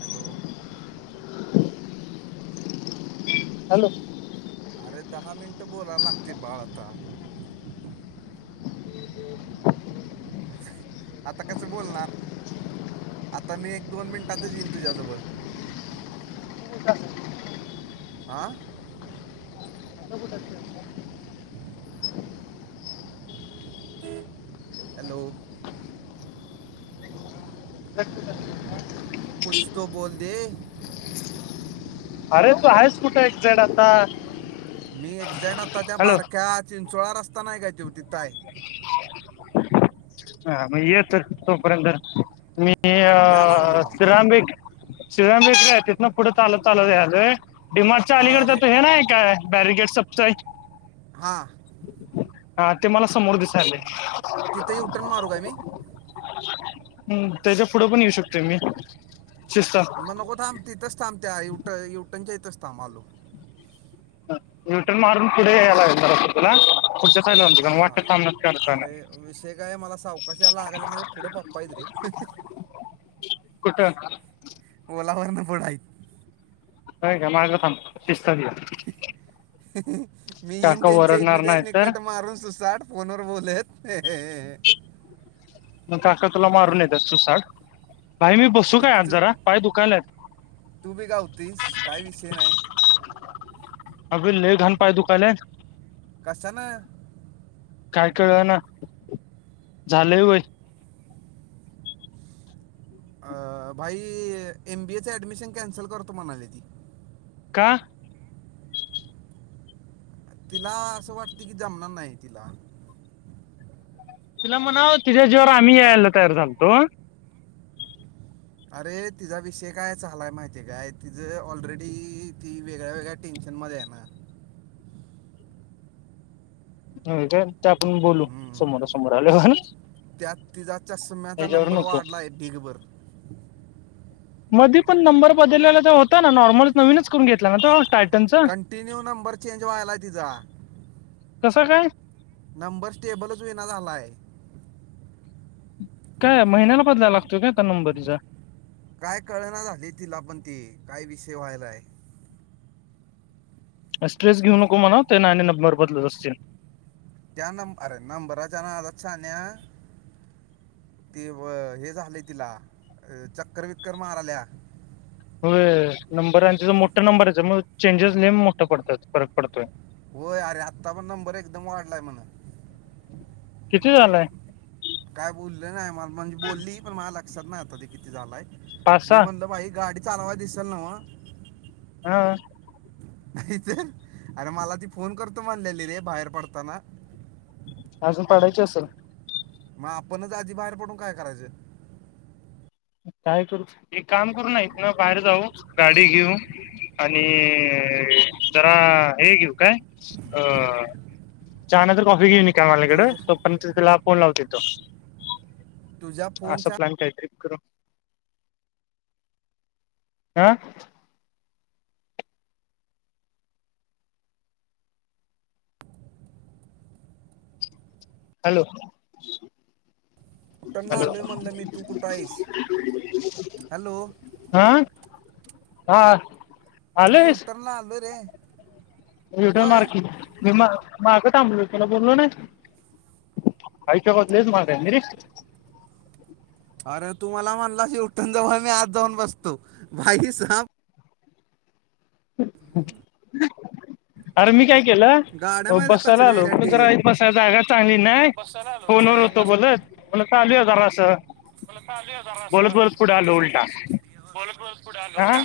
Hello. Hello. अरे दहा मिनटं बोलायला लागते बाळ आता. आता कसं बोलणार. आता मी एक दोन मिनिटातच येईन तुझ्याजवळ. का [inaudible] आ. [inaudible] हॅलो. [unintelligible] कुछ तो बोल दे? अरे तू हयसकुट एक्सट आता? मी एक्झॅक्ट आता त्या हॅलो बारक्या चिंचवळा रस्ता नाय काय तिथं हाय. हा मग येत तोपर्यंत मी या लागलो अ ना शरा शिवंबीकय तिथन पुढ चालत चालत यायलागलोय. डी मार्ट अरे अलीकडच तू हे नाय काय बॅरगेड स हा. हा ते मला समोर दिसाले. तिथे यु ठण मारू काय मी? हम्, त्याच्या पुढं पण येऊ शकते मी शिस्ता मग नको थांब तिथेच थांब त्या यूटन - यूटनच्या इेतंच थ आलो. युटर्न मारून पुढे यायला लागल जरास तुला, पुढं च्या साईड वाटत हा थांब अरे विषय काय मला सावकाशाला लागाला म्हणजे पुढं पप्पा येत रे. कुठ? पोला वरन पुढं हाय. हाय का माग थांब दिसतात ते. मी येईन त्यांच्या इथन ओरडणार नाही त्यासनी तर कट मारून सुसाड फोन वर बोलत मग काका तुला मारून येतात सुसाट, आई मी बसू ती काय आत तू जरा पाय दुकायलेत. तू बी गावतीस काही विषय नाही. आग लय घाान पाय दुखाय लेत. कशा ने? काय कळ ना, झालंय वय. अ, भाई एम बीएच ऍडमिशन कॅन्सल करतो म्हणाली ती. का? तिला असं वाटते की, जमणार नाही. तिला. तीला म्हणाव, तिझ्या जीवावर, आम्ही यायला तयार झालंतो. अरे, तिजा विषय काय, झालाय माहितीय काय? तिझ ऑलरेडी, ती वेगळ्या - वेगळ्या टेन्शनमध्येय ना. चालतंय, ते आपण बोलू. हम्म. समोरासमोर आल्यावर. त्यात तिजा, चषम्याचा त्याच्यावर नंबर नको वाढलाय. ढीगभर. मधी पण नंबर बदललेला होता ना. नॉर्मल नवीनच करून घेतला ना. टाय कंटिन्यू, नंबर चेंज व्हायलाय तिजा. कसं, काय? नंबर स्टेबलच हुईना झालाय. काय? महिन्याला बदलायला लागतोय काय, आता नंबर तिजा. काय कळना झाली, तिला पण ती? काय विषय व्हायलाय? स्ट्रेस घेऊ नको मनाव. ते ना आणि नंबर बदलत असतील. त्या नंब अरे, नंबरच्या नादात शहाण्या ते व हे झालंय तिला. चक्कर - विककर माराल्या. होय. नंबर आणि तीजा मोठा नंबरयचा. मग चेंजेस लय मोठं पडतात. फरक पडतोय. होय. अरे, आत्ता पण नंबर एकदम वाढलाय म्हण. किती, झालाय? काय बोललं नाही. म म्हणजे बोलली, पण मला लक्षात नाही आता, ते किती झालाय. पाच मी सहा म्हणलं, बाई गाडी चालवा दिसल नव? हा. नाही तर. अरे, मला ती फोन करतो म्हणलेली रे. बाहेर पडताना. अजून पडायची असेल. मग आपणच, आधी बाहेर पडून काय करायचं? काय करू? एक काम करू न, इथंन बाहेर जाऊ, गाडी घेऊ आणि जरा हे घेऊ, काय? अ चहा नाहीतर कॉफी घेऊ निकावाल्याकडं. तुझ्या तोपर्यंत तीला फोन लावू तिथं. तुझ्या असा फोनच्या प्लॅन काय तरी करू. आं. हॅलो. दुकानला, हॅलो आलोय म्हणल मी. तू कुठं हाईस? हॅलो. आ, हा. मी, यूटर्नला आलोय रे. यूटर्न होय मार की. मी मा मागं थांबलो. तुला बोललो ना. आईच्या गावात, लयच मागायं. मी रे. अर, तु मला म्हणला, यु टर्न जवळ मी आत जाऊन बसतो. बाईसाब आरं, मी काय केलं गाड्या हो माहिती बसायला कसले आलो. पण जरा डेंजर इ बसाय जागा चांगली नाय. बसायला आलो फोनवर पुरा एक होतो बस बोलत. मनल, चालूया जरासं. बोलत आलो जरा बोलत - असं बोलत पुढे आलो उलटा. बोलत- बोलत, पुढे आलो हा उलटा.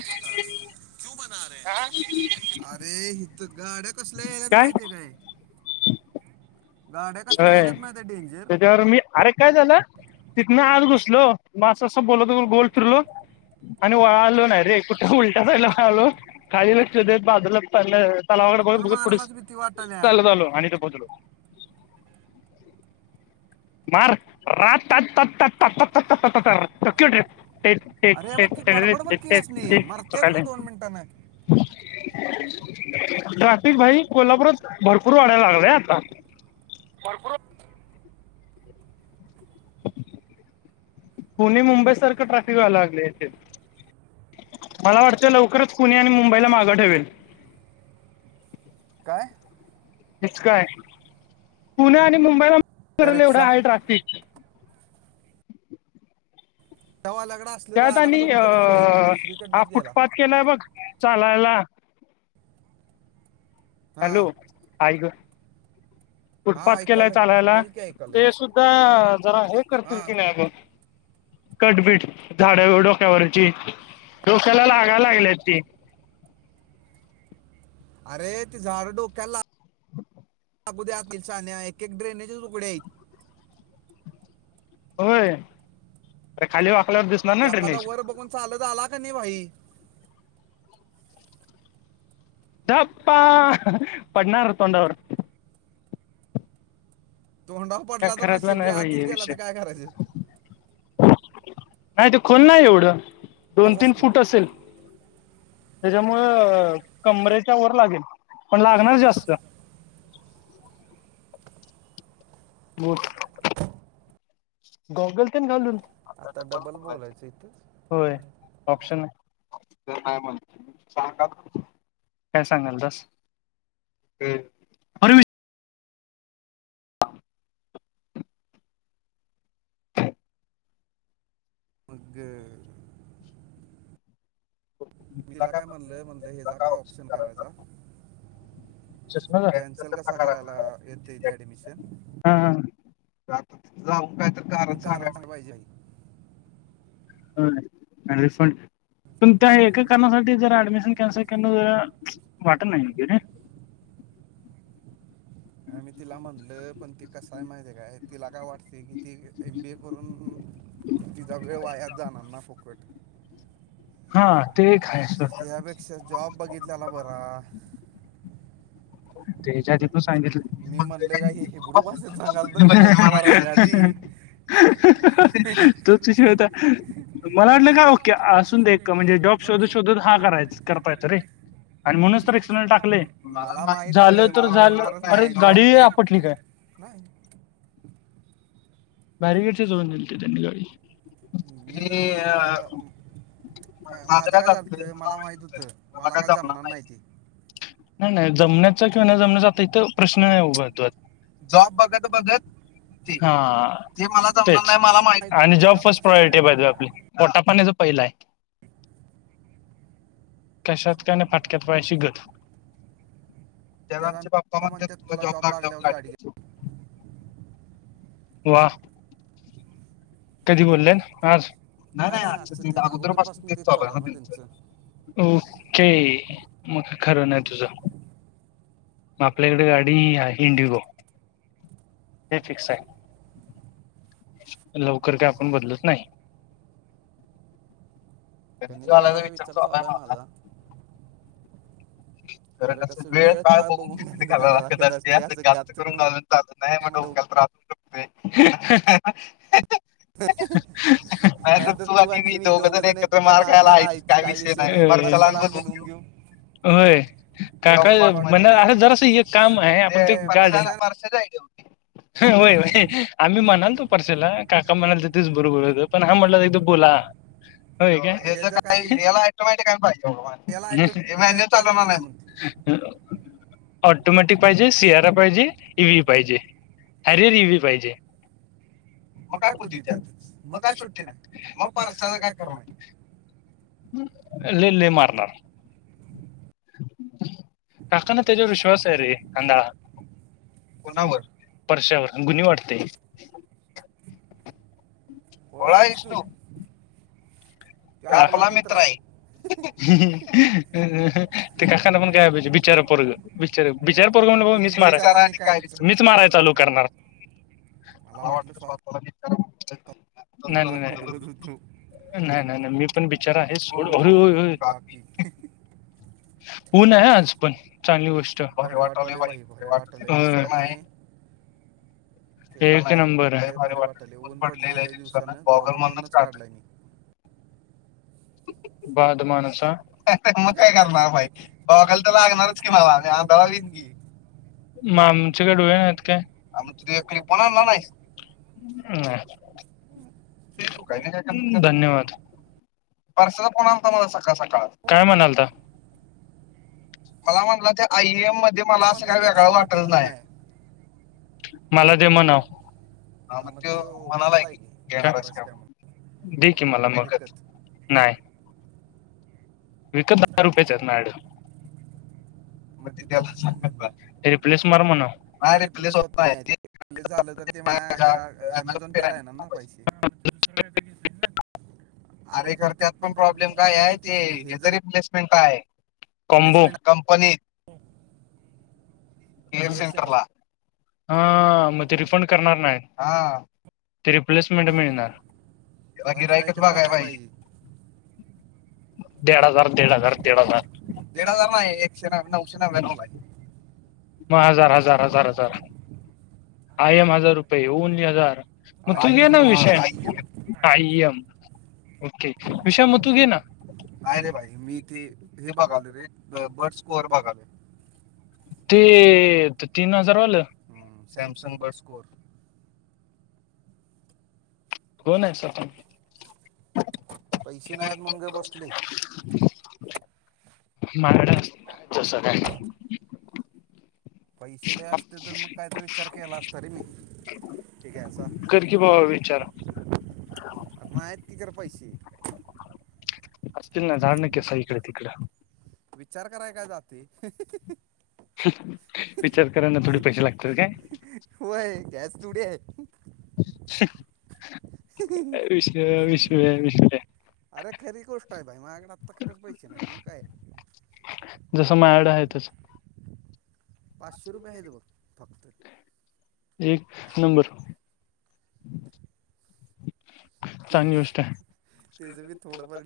ये, हिथ गाड्या कसल्या यायल्यात. माहितय काय हे? होय. यायल्यात माहितीये डेंजर त्याच्यावर मी, अरे काय झालं, तिथनं आज घुसलो. मा असं - असं बोलतोल गोल फिरलो. आणि वाळालो नाही रे. कुठे उलटा झायला आलो. खाली लक्ष देत बाजूला पलं तलावाकडे बघत - तर बघत पुढ मारायलाच भीती वाटाल्या चालत आलो. आणि इथं पोहोचलो. [unintelligible] ते अरे बघ की गडबड बघ की ते असणे मरत्याच मी दोन मिनिटानं [unintelligible] ट्राफिक भाई कोल्हापूरात भरपूर वाढायला लागलाय आता. भरपूर - पुणे, मुंबई सारखं ट्राॅफिक व्हायला लागले इथे. मला वाटतंय, लवकरच पुणे आणि मुंबईला मागं ठेवेल. काय? हेच काय, पुणे आणि मुंबईला [unintelligible] त्या एवढं रिक्षा आहे ट्राफिक. त्या वाघाकडं असलेला त्यात रागान बघितलं का नाही भाई, तो दुसरीकडनच गेला. गेलाय बघ चालायला. हा हॅलो? आय ग, हा फुटपाथ केलाय ऐकालोय चालायला बोल की ऐकालोय ते सुद्ध- ध्दा जरा हे हा करतील का नाही बघ? कट-बीट झाडावर डोक्यावरची डोक्याला लागाय लागल्या ती. अरे ती झाडं डोक्याला- अगोदर [unintelligible] उद्यातील साण्या एक एक ड्रेनेजच त उगडे आहेत. होय, खाली अरे वाकल्यावर दिसत - एखादा का, वर बघून चालत आला का नाही भाई- धप्पा, पडणार तोंडावर. तोंडावर काय पडला तर खरातला नशिब ऱे, नाही भाई आतच हे गेला विषय तर काय करायच? नाही ते खोल नाही एवढं, दोन, तीन आलास की फूटच असेल. त्याच्यामुळं कमरेच्या वर लागेल, पण लागणार जास्त. [unintelligible] गॉगल तेन घालून. आता डबल बोलायचं इथं. होय. ऑप्शन आहे, [unintelligible] म्हां काय सांगालतास? ते. [inaudible] मग. तिला काय म्हणलंय, म्हणलंय हेचा काय ऑप्शन करायचा? चष्मा कॅन्सल कसा करायला येतय ते ऍडमिशन? हा, हा, आता तिथ जाऊन काय तर कारण सांगा- पाहिजे. [unintelligible] आणि रिफंड पण त्या एका कारणासाठी जर ऍडमिशन- कॅन्सल करण [unintelligible] वाटतं नाय कि रे. आ मी तिला म्हणल, पण त कसय माहिती आहे काय, तिला काय वाटते कि ती एम बी ए करून- तिचा वेळ वायात जाणार ना फुकट. [inaudible] हा ते एक आहे सोड [unintelligible] त्यापेक्षा जॉब बघितलेला बरा. त्याच्या आधी- तू सांगितलं- मी म्हणलंय का [unintelligible] हे हिब्रू भाषेत सांगाल तर मी पैसे मारायच्या आधी तू तू [unintelligible] मला वाटलं का ओके असून दे, म्हणजे जॉब शोधत, शोधत हा करायच. ता येत रे आणि म्हणूनच तरस टाकले मला [unintelligible] माहित झालं होत तर मला झालं, होणारच अरे नाही जॉब गाडी आपटली काय? [inaudible] बॅरगेडचे [unintelligible] जोडून दिलती त्यांनी गाडि आणि मी अं, म- माझं कायं काय जातंय चालतं मलां मला माहित होतं मलां मला कायं काय जमणांर जमणार नाही ते नाहीती नाहीं नाहीं जमण्यांचा किंवा नं जमण्यांचाता इथं प्रश्न नाहीं उभं जॉब बघतं बघत बघं बघत ते मलां हां ते मला जमनार जमणार नाहीं नाही मला मलां माहित माहीत होतं. आणि जॉब फ प्रायव्हेटी पाहिजे आपली पोटापाने जं पहिला नाहीं [unintelligible] कशांत कायं नाहीं फटक्यांत पाशी गंत त्यात आमचे त्यांलाचे बाप्पा पप्पा म्हणते म्हणतात तुंला तुला जॉब लागल्या लागल्यावर गाडी लाटक्याची घे व्हां कधींही बोले आंज नाहीं नाही नाहीं नाही असं आंज त्यांचं अगोदर पासून ते अगोदरपासून तेच चालू चालूं आहे ना त्यांचं आहे ओके मंग खरं नाहीं तुझं मंग आपल्यांकडे गांडी आहे इंडिगो हे फिक्स आहे लवकरं कां आपणं बदलतं नाहीं त्यांनीच रिक्षा आणायचा घालायचा विचारं विचार चालला चालू आहे माझां माझा खरं कारणं कसं वेळं वेळ पाळ काळ बघूंन बघून गणित घायला घालावं लागतं लागत असते असं गां गात करून करूंना नाहीं म्हो कांल त्रासू शकते हं हं हं नाहीत तूं आणि मी दोघंजण एकत्रं मारं खांयला आहेचं कायं विषय नाहीं मारं सलांन बोलवूंन घेऊं होयं काका कॉस्ट म्हणं मध्ये असं जरासं कामं आहे आपणं ते गांज परसे जायं होते होयं होयं आम्ही म्हणालं तो परसेाला काका म्हणांल तरं तेचं बरोबर होतं पणं हां म्हंटला तरं एक तो बोलां हो हे जर काय काहीलां हे- याला ऑटोमॅटिक सगळं याला आयटम इव्हेंट पाहिजे लंय ताजां चालवणार मारलं नाही म्हणते आहे ऑटोमॅटिक पाहिजे सियारा पाहिजे इई व्ही पाहिजे अरे रिवी पाहिजे मंग मग कायं काय पती कुदी त्यांत त्यातच मंग मग कायं काय सुट्टी नाहीं नाही मंग मग परस्ताच परसाचं कायं काय खरं नाही करणारं लंलेले मारणांर [unintelligible] कर्तनतेेत विश्वास आहे रे अनां कोणांवर गुणी परश्यावर वाटते. भोळां आहेस तूं काकोला मित्रय आहे ते काकांना पणं बिचारपोर्ग बिचार बिचारपोरग म्हंण मीच आणि काय विचार मारायचं मीच मारायचं चालूं करणारं आहे मला मलां वाटलं वाटतं स्वतः स्वंतःला तुला कुदवत होतो नाहीं नाहीं मी पणं बिचारा आहेचं हो सोड होतं हो होयं [unintelligible] [unintelligible] ऊंन आहे आंज पणं चांगली गोष्टरे भरे वाटवले वाटाले बाई बाईर भरे वाटाले मस्कर वाटतं नाही हे चेष्टा एक नाही नंबर आहे लय भारी वाटतं वाटले भारी ऊन पडले आहे लय दिवसांला दिवसानं गॉगल प्रॉब्लेम म्हणूनच मध्येचं काढतं काढलाय मी बंद माणसं ते मग काय कायं करणार करणारं बांवा घालं गॉगल तरं तर लागणांरच लागणारच की बांवा मला बांवा मी आंधळा घेनारच विन की मंग आमच्याकडं डोळे नाहीत कायं हा, मग तू तुझ्या पणं क्लिपॉन कोणांला आणला नाही नाहीं हम्मं तुझी चूक आहे मी कांहीं नां काय करणार करतं त्याला धन्यंवाद परसांचा पणं आंता मलां सकांळ सकांळ कोणाले म्हणांलता मला म्हटलं ते आय, ई, एम मध्ये मला असं म्हणला काही ते आला वेगळं वाटत वाटतच नाही. मला दे म्हणावं. हा मग तो म्हणाला आहे कि की घेणार आहेस काय म्हणून [inaudible] दे की मला मग. विकत नाही विकत दहा रुपयाच्या आहेत नाड मग ते त्याला सांग आता, रिप्लेस मार म्हणा नाही रिप्लेस होत नाही. झालं तर ते माझ्या ज्या अमेझॉन पे ला येणार ना पैसे हा मग तुला दुसर काही घेता येईल ना. अरे घरच्यात पण प्रॉब्लेम काय आहे ते [inaudible] रिप्लेसमेंट काय आहे? कमबो रिप्लेसमेंट कंपनीत केअर सेंटर ला. हा मग ते रिफंड करणार नाहीत हा. ते रिप्लेसमेंट मिळणार तेव्हा गिराइक पाहिजेत. दिड हजार, दिड हजार, दिड हजार, दिड हजार नाही एकशे न नऊशे नव्यान नऊ रुपये. म हजार, हजार, हजार, हजार आय एम हजार रुपये ओनली हजार मग आय तु एम घेन नव विषय. आय एम आ, एम.. ओके विष्या मग तू घेना नाही रे मी भाई ते [inaudible] हे बघालो रे बर्ड फर्स्ट स्कोअर स्कोर बघा बघालोय ते तीन हजार वालं सॅमसंग ब बर्ड [inaudible] स्कोअर होण आहेसा तु? पैसे नाहीत म्हणुन गप बसलोय. मा [inaudible] जसं काय पैसे लय असते तर मग काय तर विचार केला असत रे मी. ठीक आहे चाल कर की बाबा विचार आता माये आहेत कि कर पैसे. अस ना खिसा इकडे, तिकड. विचार कराय काय जातेय. विचार करायना थोडी पैसे लागतात काय. होय गॅस थोडी आहे. काय विष, विष, विष अरे खरी गोष्ट आहे भाई माझ्याकडे आत्ता खरंच पैसे नाहीत मग काय? जस माया कडे आहेतच. पाचशे रुपये हे दे बघ फक्त. एक नंबर. तीज चांगली गोष्ट आहे तिज बी थोड ब